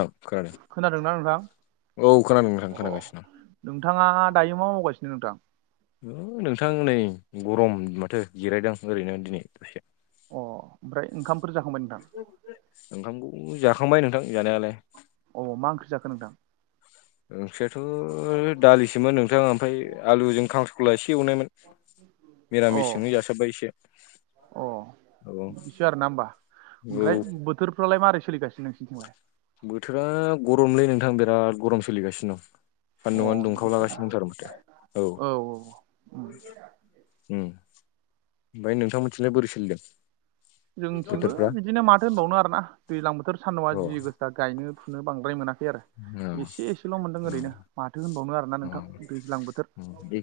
औ खोनादों खोनादोंना नोंथां औ खोनादों नोंथां अ खोनागासिनों। नोंथाङा दायो मा मावगासिनो नोंथां? नोंथां नै गरम माथो जिरायदों ओरैनो दिनै दसे। अ ओमफ्राय ओंखामफोर जाखांबाय नोंथां? ओंखामखौ जाखांबाय नोंथां जानायालाय। अ मा ओंख्रि जाखो नोंथां? ओंख्रियाथ' दालिसोमोन नोंथां ओमफ्राय आलुजों खांख्रिंखला एसे एवनायमोन। अ निरामिसजोंनो जासाबबाय एसे। अ औ बिसो आरोना होमबा। औ ओमफ्राय बोथोरफ्रालाय मारै सोलिगासिनो नोंसिनिथिंलाय? बोथोरा गरमलै नोंथां बिराद गरम सोलिगासिनो दं। अ सान्दुंआनो बिदिसो आरोना दुंखावलागासिनो दंथार माथो औ। उम उम ओमफ्राय नोंथां मोनथिलाय बोरै सोलिदों? जोंथिंबो बोथोरफ्रा बिदिनो माथो होनबावनो आरोना दैज्लां बोथोर सानदुुंआ अ जि गोस दा गायनो फुनो बांद्राय मोनाखै आरो। अ एसे एसेल' मोनदों अ ओरैनो माथो होनबावनो आरोना नोंथां दैज्लां बोथोर। अ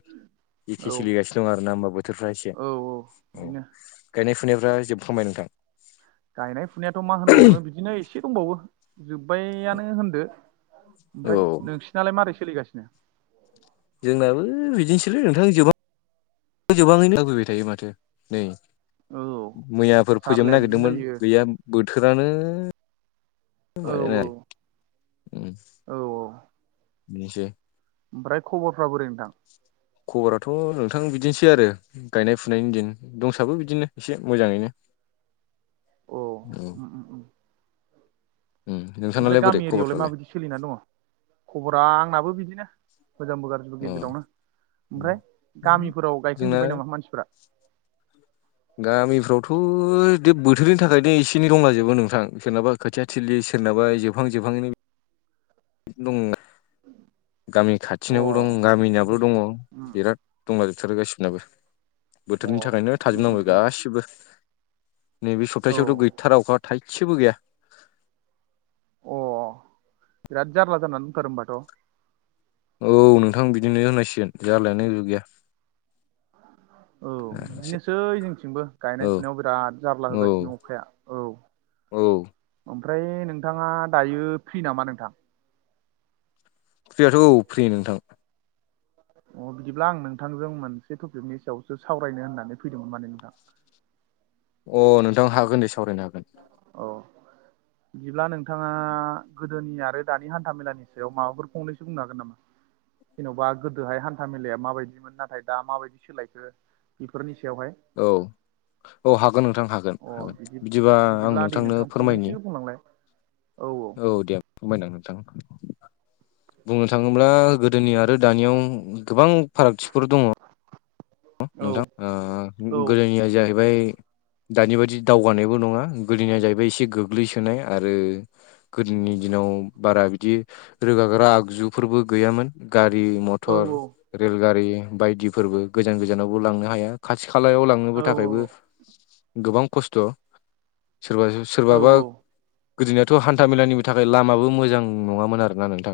एखे औ सोलिगासिनो दं आर ना होनोमबा बोथोरफ्रा एसे औ। गायनाय फुनायफ्रा जोबफ्रामबाय नोंथां? गायनाय फुनायाथ' मा होनबावनो बिदिनो एसे दंबावो जोब्बायानो होनदो। औ ओमफ्राय नोंसिनालाय मारै सोलिगासिनो? जोंनाबो बिदिनोसैलै नोंथां जोब जोबाङैनो आगैबाय थायो माथो नै औ मैयाफोर फोजोबनो जारलाया बिदिनो नागिरदोंमोन जायो गैया बोथोरानो औ [unintelligible] औ औ। निसै ओमफ्राय खबरफ्रा बोरै नोंथां? खबराथ' नोंथां बिदिनोसै आरो। गायनाय फुनायनि दिन दंसाबो बिदिनो एसे मोजाङैनो। [inaudible] औ। औ औ उम ओमफ्राय नोंथांनालाय बोरै गामि एरियायावलाय खबरफ्रालाय माबायदि सोलिना दङ खबरा आंनाबो बिदिनो मोजांबो गार जिबो अ गेजेरावनो ओमफ्राय गामिफोराव जोंना गायखांजोब्बाय नामा मानसिफ्रा? गामिफ्रावथ' दि बोथोरनि थाखायनो एसे एनै दंलाजोबो नोंथां सोरनाबा खोथिया थिलि सोरनाबा जोबहां जोबहांङैनो [inaudible] दङ आर गामि अ खाथिनाबो दं बिदि गामिनाबो दङ उम बिराद दंलाजोबथारो गासिबनाबो। अ बोथोरनि थाखायनो उम उम थाजोबनांगौ उम गासिबो। नैबे औ सपथासेयावथ गैथारा अखा थाइसेबो गैया। अ बिराद जारला जानानै दथारो होनोमबाथ'। औ नोंथां बिदिनो होननांसिगोन जारलायानो जुत गैया। औ बिदिनोसै जोंथिंबो औ गायनाय फुनायाव बिराद जार्ला औ होगासिनो अखाया औ औ [inaudible] ओमफ्राय नोंथाङा दायो फ्रि नामा नोंथां? फ्रियाथ' औ फ्रि नोंथां। अ बिदिब्ला आं नोंथांजों मोनसे टपिकनि सायावसो सावरायनो होननानै फैदोंमोन माने नोंथां। अ नोंथां हागोन दे सावरायनो हागोन। औ। बिदिब्ला नोंथाङा गोदोनि आरो दानि हान्थामेलानि सायाव माबाफोर फंनैसो बुंनो हागोन नामा? जेन'बा गोदोहाय हान्था मेलाया माबायदिमोन नाथाय दा माबायदि सोलायखो। बेफोरनि सायावहाय। औ औ हागोन नोंथां हागोन अ हागोन बिदि बिदिबा आं बिदिब्ला दे नोंथां नोंथांनो फोरमायनो फंनैसो बुंलांलाय। औ। औ दे आं खमायना नोंथां। बुंनो थाङोब्ला गोदोनि आरो दानियाव गोबां फारागथिफोर दङ नोंथां ओ औ गोदोनिया जाहैबाय दानि बायदि दावगानायबो नङा गोदोनाया जाहैबाय एसे गोग्लैसोनाय आरो गोदोनि दिनाव बारा बिदि रोगाग्रा आगजुफोरबो गैयामोन गारि मथर औ औ रेलगारि बायदिफोरबो गोजान गोजानावबो लांनो हाया खाथि खालायाव औ लांनोबो थाखायबो गोबां खस्थ' सोरबा सोरबाबा औ औ गोदोनिआथ' हान्था मेलानिबो थाखाय लामाबो मोजां नङामोन आरोना नोंथां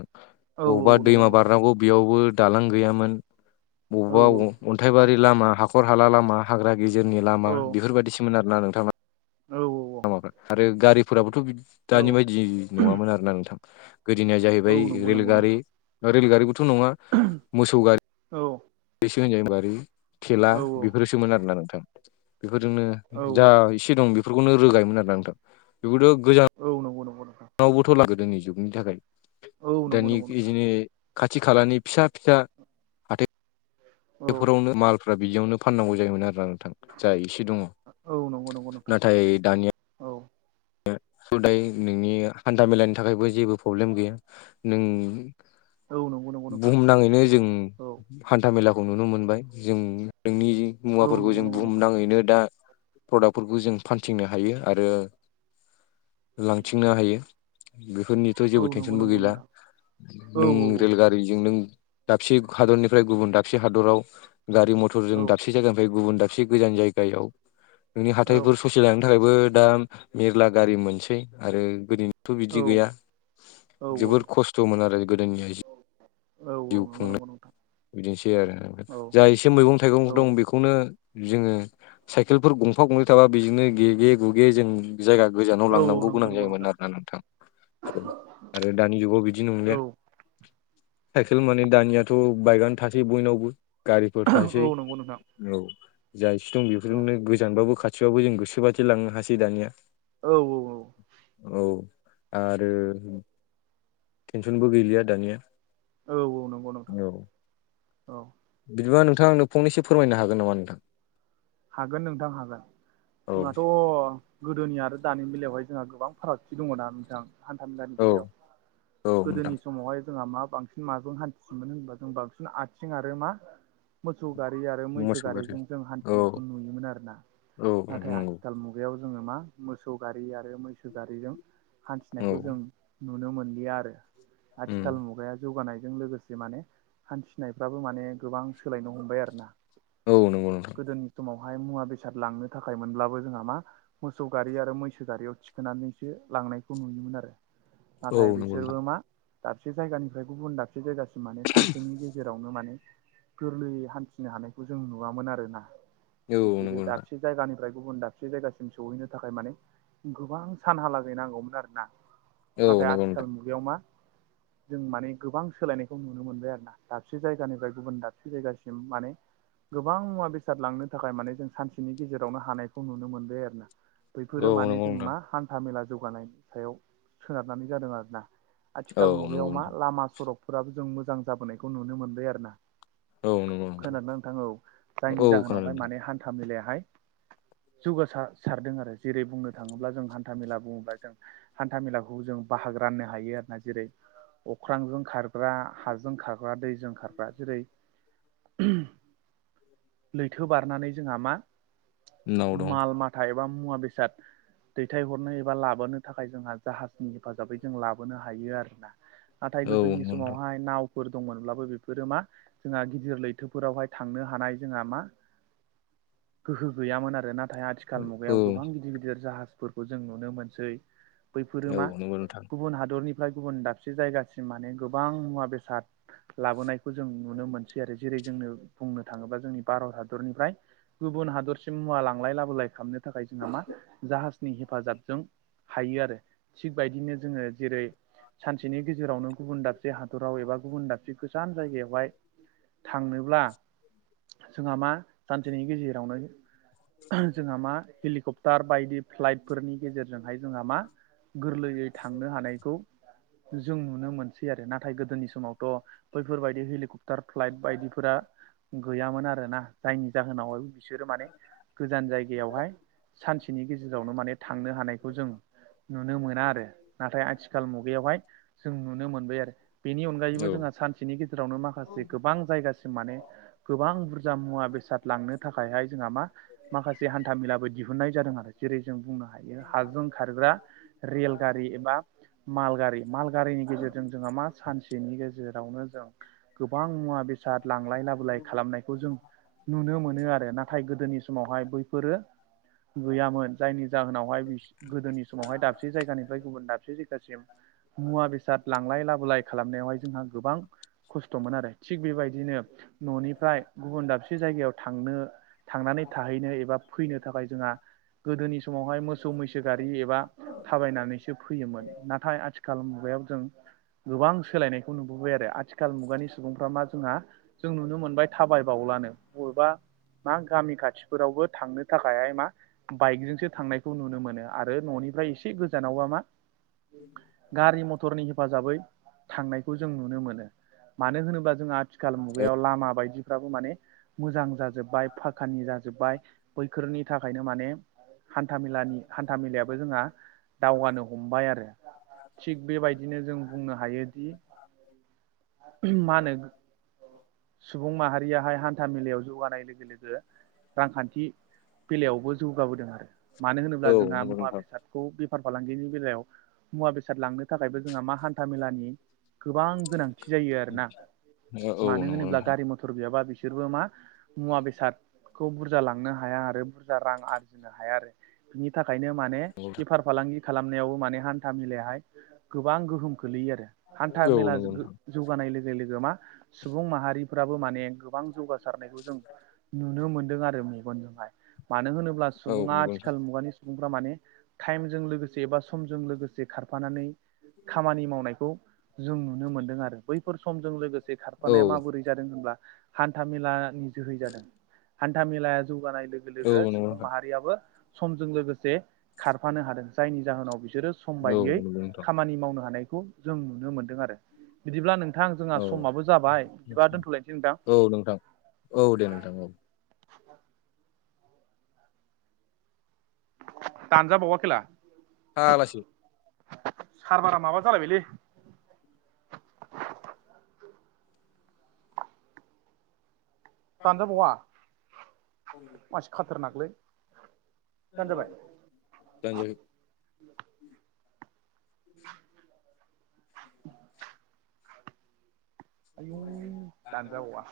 औ बबावबा नंगौ दैमा नंगौ बारनांगौ बेयावबो दालां गैयामोन औ बबावबा अन्थाइबारि लामा हाखर हाला लामा हाग्रा गेजेरनि औ लामा बेफोरबायदिसोमोन आरोना नोंथां औ लामाफ्रा आरो गारिफोराबोथ' औ बि-दानि औ बायदि नङामोन आरोना नोंथां। गोदोनिया औ जाहैबाय नंगौ नंगौ रेलगारि नोंथां रेलगारिबोथ' नङा मोसौ गारि औ रिसो होनजाय गारि थेला औ बेफोरसोमोन आरोना नोंथां बेफोरजोंनो औ जा इसे दं बेफोरखौनो रोगायोमोन आरोना नोंथां बेखौथ' गोजाम औ नंगौ नंगौ नोंथां। नावबोथ' ला गोदोनि जुगनि थाखाय औ नंगौ दानि नंगौ नोंथां इदिनो खाथि खालानि फिसा फिसा औ बेफोरावनो मालफ्रा बिदियावनो फाननांगौ जायोमोन आरो नोंथां। जा इसे दङ औ नंगौ नंगौ नोंथां नाथाय दानिया औ ओ हदाय नोंनि हान्था मेलानि थाखायबो जेबो प्रब्लेम गैया नों औ नंगौ नंगौ नोंथां बुहुमनाङैनो जों औ हान्था मेलाखौ नुनो मोनबाय जों नोंनि औ मुवाफोरखौ नंगौ जों नंगौ नोंथां बुहुमनाङैनो दा प्रडाक्टफोरखौ जों फानथिंनो हायो आरो लांथिंनो हायो बेफोरनि थ' औ जेबो नंगौ टेनसनबो नंगौ गैला। नोंथां औ [inaudible] नों रेलगारिजों नों दाबसे हादरनिफ्राय गुबुन दाबसे हादराव गारि मथरजों दाबसे औ जायगानिफ्राय गुबुन दाबसे गोजान जायगायाव नोंनि औ हाथाइफोर ससेलांनो थाखायबो दा मेरला गारि मोनसै आरो गोदोनिथ' बिदि गैया। जोबोर खस्थ'मोन आरो गोदोनि जि औ [inaudible] जिउ नंगौ खुंनाय नंगौ नोंथां बिदिनोसै आरो औ जा एसे मैगं थाइगं औ दं बेखौनो जोङो साइकेलफोर गंफा गंनै थाबा बेजोंनो गेगे गुगे जों जायगा गोजानाव औ लांनांगौ नंगौ गोनां नंगौ जायोमोन आरो ना नोंथां। औ आरो दानि जुगाव बिदि औ नंलिया। औ साइकेल माने दानियाथ' बाइकआनो थासै बयनावबो गारिफोर थासै नंगौ नोंथां औ जा इसे दं बेफोरजोंनो गोजानबाबो खाथिबाबो जों गोसोबादि लांनो हासै दानिया औ-औ-औ औ आरो टेनसनबो गैलिया दानिया औ नंगौ नोंथां औ औ बिदिबा नोंथां फंनैसो फोरमनो हागोन नामा नोंथां हागोन नोंथां हागोन औ जोंहाथ' गोदोनि आरो दानि बेलायावहाय जोंहा गोबां फारागथि दङ ना नोंथां? हान्था मेलानि औ बेलायाव औ नोंथां गोदोनि समावहाय जोंहा मा बांसिन माजों हान्थिसिनोन होनबा जों बांसिन आथिं आरो मा मोसौ गारि आरो मैसो मोसौ गारि गारिजों जों औ हान्थिनायखौ नुयोमोन आरोना औ नाथाय नंगौ आथिखाल मु बेयाव जोङो मा मोसौ गारि आरो मैसो गारिजों औ हान्थिनायखौ जों नुनो मोनलिया आरो आथिखाल उम मुगाया जौगानायजों लोगोसे माने हान्थिनायफ्राबो माने गोबां सोलायनो हमबाय आरो ना। औ नंगौ नोंथा गोदोनि समावहाय मुवा बेसाद लांनो थाखाय मोनब्लाबो जोंहा मा? मोसौ गारि आरो मैसो गारियाव थिखोनानैसो लांनायखौ नुयोमोन आरो। औ नाथाय नंगौ नोंथां बिसोरबो मा दाबसे जायगानिफ्राय गुबुन दाब दाबसे जायगासिम माने सानसेनि गेजेरावनो माने गोरलैयै हान्थिनो हानायखौ जों नुवामोन आरोना। औ बिसोरो नंगौ नोंथां दाबसे जायगानिफ्राय गुबुन दाबसे जायगासिम सहैनो थाखाय माने गोबां सानहालागै नांगौमोन आरोना औ नाथाय आथिखाल मुगायाव मा? जों माने गोबां सोलायनायखौ नुनो मोनबाय आरो ना। दाबसे जायगानिफ्राय गुबुन दाबसे जायगासिम माने गोबां मुवा बेसे फोसारलांनो थाखाय माने जों सानसेनि गेजेरावनो हानायखौ नुनो मोनबाय आरो ना। बैफोरो माने नंगौ जों नोंथां मा हान्था मेला जौगानायनि सायाव सोनारनानै जादों आरोना। औ नंगौ नोंथां औ आथिखाल नंगौ मुगायाव मा नोंथां लामा सरकफोराबो जों मोजां जाबोनायखौ नुनो मोनबाय आरो ना। औ नंगौ खोनादों नोंथां औ जायनि औ खोनादों जाहोनावहाय नोंथां माने हान्था मेलायाहाय जौगासार सारदों आरो जेरै बुंनो थाङोब्ला जों हान्था मेला बुङोब्ला जों हान्था मेलाखौ जों बाहागो राननो हायो आरो ना जेरै अख्रांजों खारग्रा हाजों खारग्रा दैजों खारग्रा जेरै लैथो बारनानै जोंहा मा उनाव दं माल माथा एबा मुवा बेसाद दैथायहरनो एबा लाबोनो थाखाय जोंहा जाहाजनि हेफाजाबै जों लाबोनो हायो आरोना। नाथाय औ गोदोनि नंगौ नोंथां समावहाय नाव फोर दंमोनब्लाबो बेफोरो मा जोंहा गिदिर लैथोफोरावहाय थांनो हानाय जोंहा मा गोहो गैयामोन आरो नाथाय आथिखाल औ मुगायाव गोबां गिदिर गिदिर जाहाज फोरखौ जों नुनो मोनसै बैफोरो औ मा नंगौ नोंथां गुबुन हादरनि ओमफ्राय गुबुन दाबसे जायगासिम माने गोबां मुवा बेसाद लाबोनायखौ जों नुनो मोनसै आरो जेरै जोंनो बुंनो थाङोब्ला जोंनि भारत हादरनिफ्राय गुबुन हादरसिम मुवा लांलाय लाबोलाय खालामनो थाखाय जोंहा मा जाहाजनि हेफाजाबजों हायो आरो थिग बायदिनो जोङो जेरै सानसेनि गेजेरावनो गुबुन दाबसे हादराव एबा गुबुन दाबसे गोजान जायगायावहाय थांनोब्ला [unintelligible] जोंहा मा सानसेनि गेजेरावनो जोंहा मा हेलिकप्टार बायदि फ्लाइटफोरनि गेजेरजोंहाय जोंहा मा गोरलैयै थांनो हानायखौ जों नुनो मोन सै आरो नाथाय गोदोनि समावथ' बैफोरबायदि हेलिकप्टार फ्लाइट बायदिफोरा गैयामोन आरोना जायनि जाहोनाव बिसोरो माने गोजान जायगायावहाय सानसे बिनि गेजेरावनो माने थांनो हानायखौ जों नुनो मोना आरो नाथाय आथिखाल मुगायावहाय जों नुनो मोनबाय आरो बेनि औ अनगायैबो जोंहा सानसेनि गेजेरावनो माखासे गोबां जायगासिम माने गोबां बुरजा मुवा बेसाद लांनो थाखायहाय जोंहा मा माखासे हान्था मेलाबो दिहुननाय जादों आरो जेरै जों बुंनो हायो हाजों खारग्रा रेल गारि एबा माल गारि माल गारिनि गेजेरजों जोंहा मा सानसेनि गेजेरावनो जों गोबां मुवा बेसाद लांलाय ला खालामनायखौ जों नुनो मोनो आरो नाथाय गोदोनि समावहाय बैफोरो गैयामोन जायनि जाहोनावहाय बिस गोदोनि समावहाय दाबसे जायगानिफ्राय गुबुन दाबसे जायगासिम मुवा बेसाद लांलाय लाबोलाय खालामनायावहाय जोंहा गोबां खस्थ'मोन आरो थिग बेबायदिनो न'निफ्राय गुबुन दाबसे जायगायाव थांनो थांनानै थाहैनो एबा फैनो थाखाय जोंहा गोदोनि समावहाय मोसौ मैसो गारि एबा थाबायनानैसो फैयोमोन नाथाय आथि खाल मुगायाव जों गोबां सोलायनायखौ नुबोबाय आरो आथिखाल मुगानि सुबुंफ्रा मा जोंहा जों नुनो मोनबाय थाबायबावलानो बबेबा मा गामि खाथिफोरावबो थांनो थाखायहाय मा बाइकजोंसो थांनायखौ नुनो मोनो आरो न'निफ्राय एसे गोजानावबा मा [inaudible] गारि मथरनि हेफाजाबै थांनायखौ जों नुनो मोनो मानो होनोब्ला जोंहा आथि औ बेयाव लामा बायदिफ्राबो माने मोजां जाजोब्बाय फाक्कानि जाजोब्बाय बैफोरनि थाखायनो माने हान्था मेलानि हान्था मेलायाबो जोंहा दावगानो हमबाय आरो। थिग बेबायदिनो जों बुंनो हायोदि मा होनो सुबुं माहारियाहाय हान्था मेलायाव जौगानाय लोगो लोगो रांखान्थि बेलायावबो जौगाबोदों आरो मानो होनोब्ला औ जोंहा नंगौ मुवा नोंथां बेसाद खौ बेफार फालांगिनि बेलायाव मुवा बेसाद लांनो थाखायबो जोंहा मा हान्था मेलानि गोबां गोनांथि जायो आरोना। औ नंगौ नोंथां औ मानो नंगौ होनोब्ला नोंथां गारि मथर गैयाबा बिसोरबो मा मुवा बेसाद खौ बुरजा लांनो हाया आरो बुरजा आरजिनो हाया आरो बिनि थाखायनो माने औ बेफार फालांगि खालामनायावबो माने हान्था मेलायाहाय गोबां गोहोम खोलैयो आरो। हान्था मेला नंगौ जोगो नोंथां जौगानाय लोगो लोगो मा सुबुं माहारिफ्राबो माने गोबां जौगासारनायखौ जों नुनो मोन्दों आरो मेगनजोंहाय मानो होनोब्ला औ सुबुङा नंगौ आथिखाल मुगानि सुबुंफ्रा माने टाइमजों लोगोसे एबा समजों लोगोसे खारफानानै खामानि मावनायखौ जों नुनो मोनदों आरो बैफोर समजों लोगोसे खार फानाया माबोरै जादों होनब्ला हान्था मेलानि जोहै जादों हान्था मेलाया जौगानाय लो गो लोगो सुबुं नोंथां माहारियाबो समजों लोगोसे खारफानो हादों जायनि जाहोनाव बिसोरो सम औ बायदियै नंगौ नोंथां खामानि मावनो हानायखौ जों नुनो मोनदों आरो। बिदिब्ला नोंथां जोंहा औ समाबो जाबाय बिदिबा दोन्थ'लायसै नोंथां। औ नोंथां औ दे नोंथां औ। दानजा बावा खेला। फाग्लासो। सारबारा माबा जालायबायलै। दानजाबावा मानसि खाथार नागलै दान जाबाय द [unintelligible] आयु दानजावा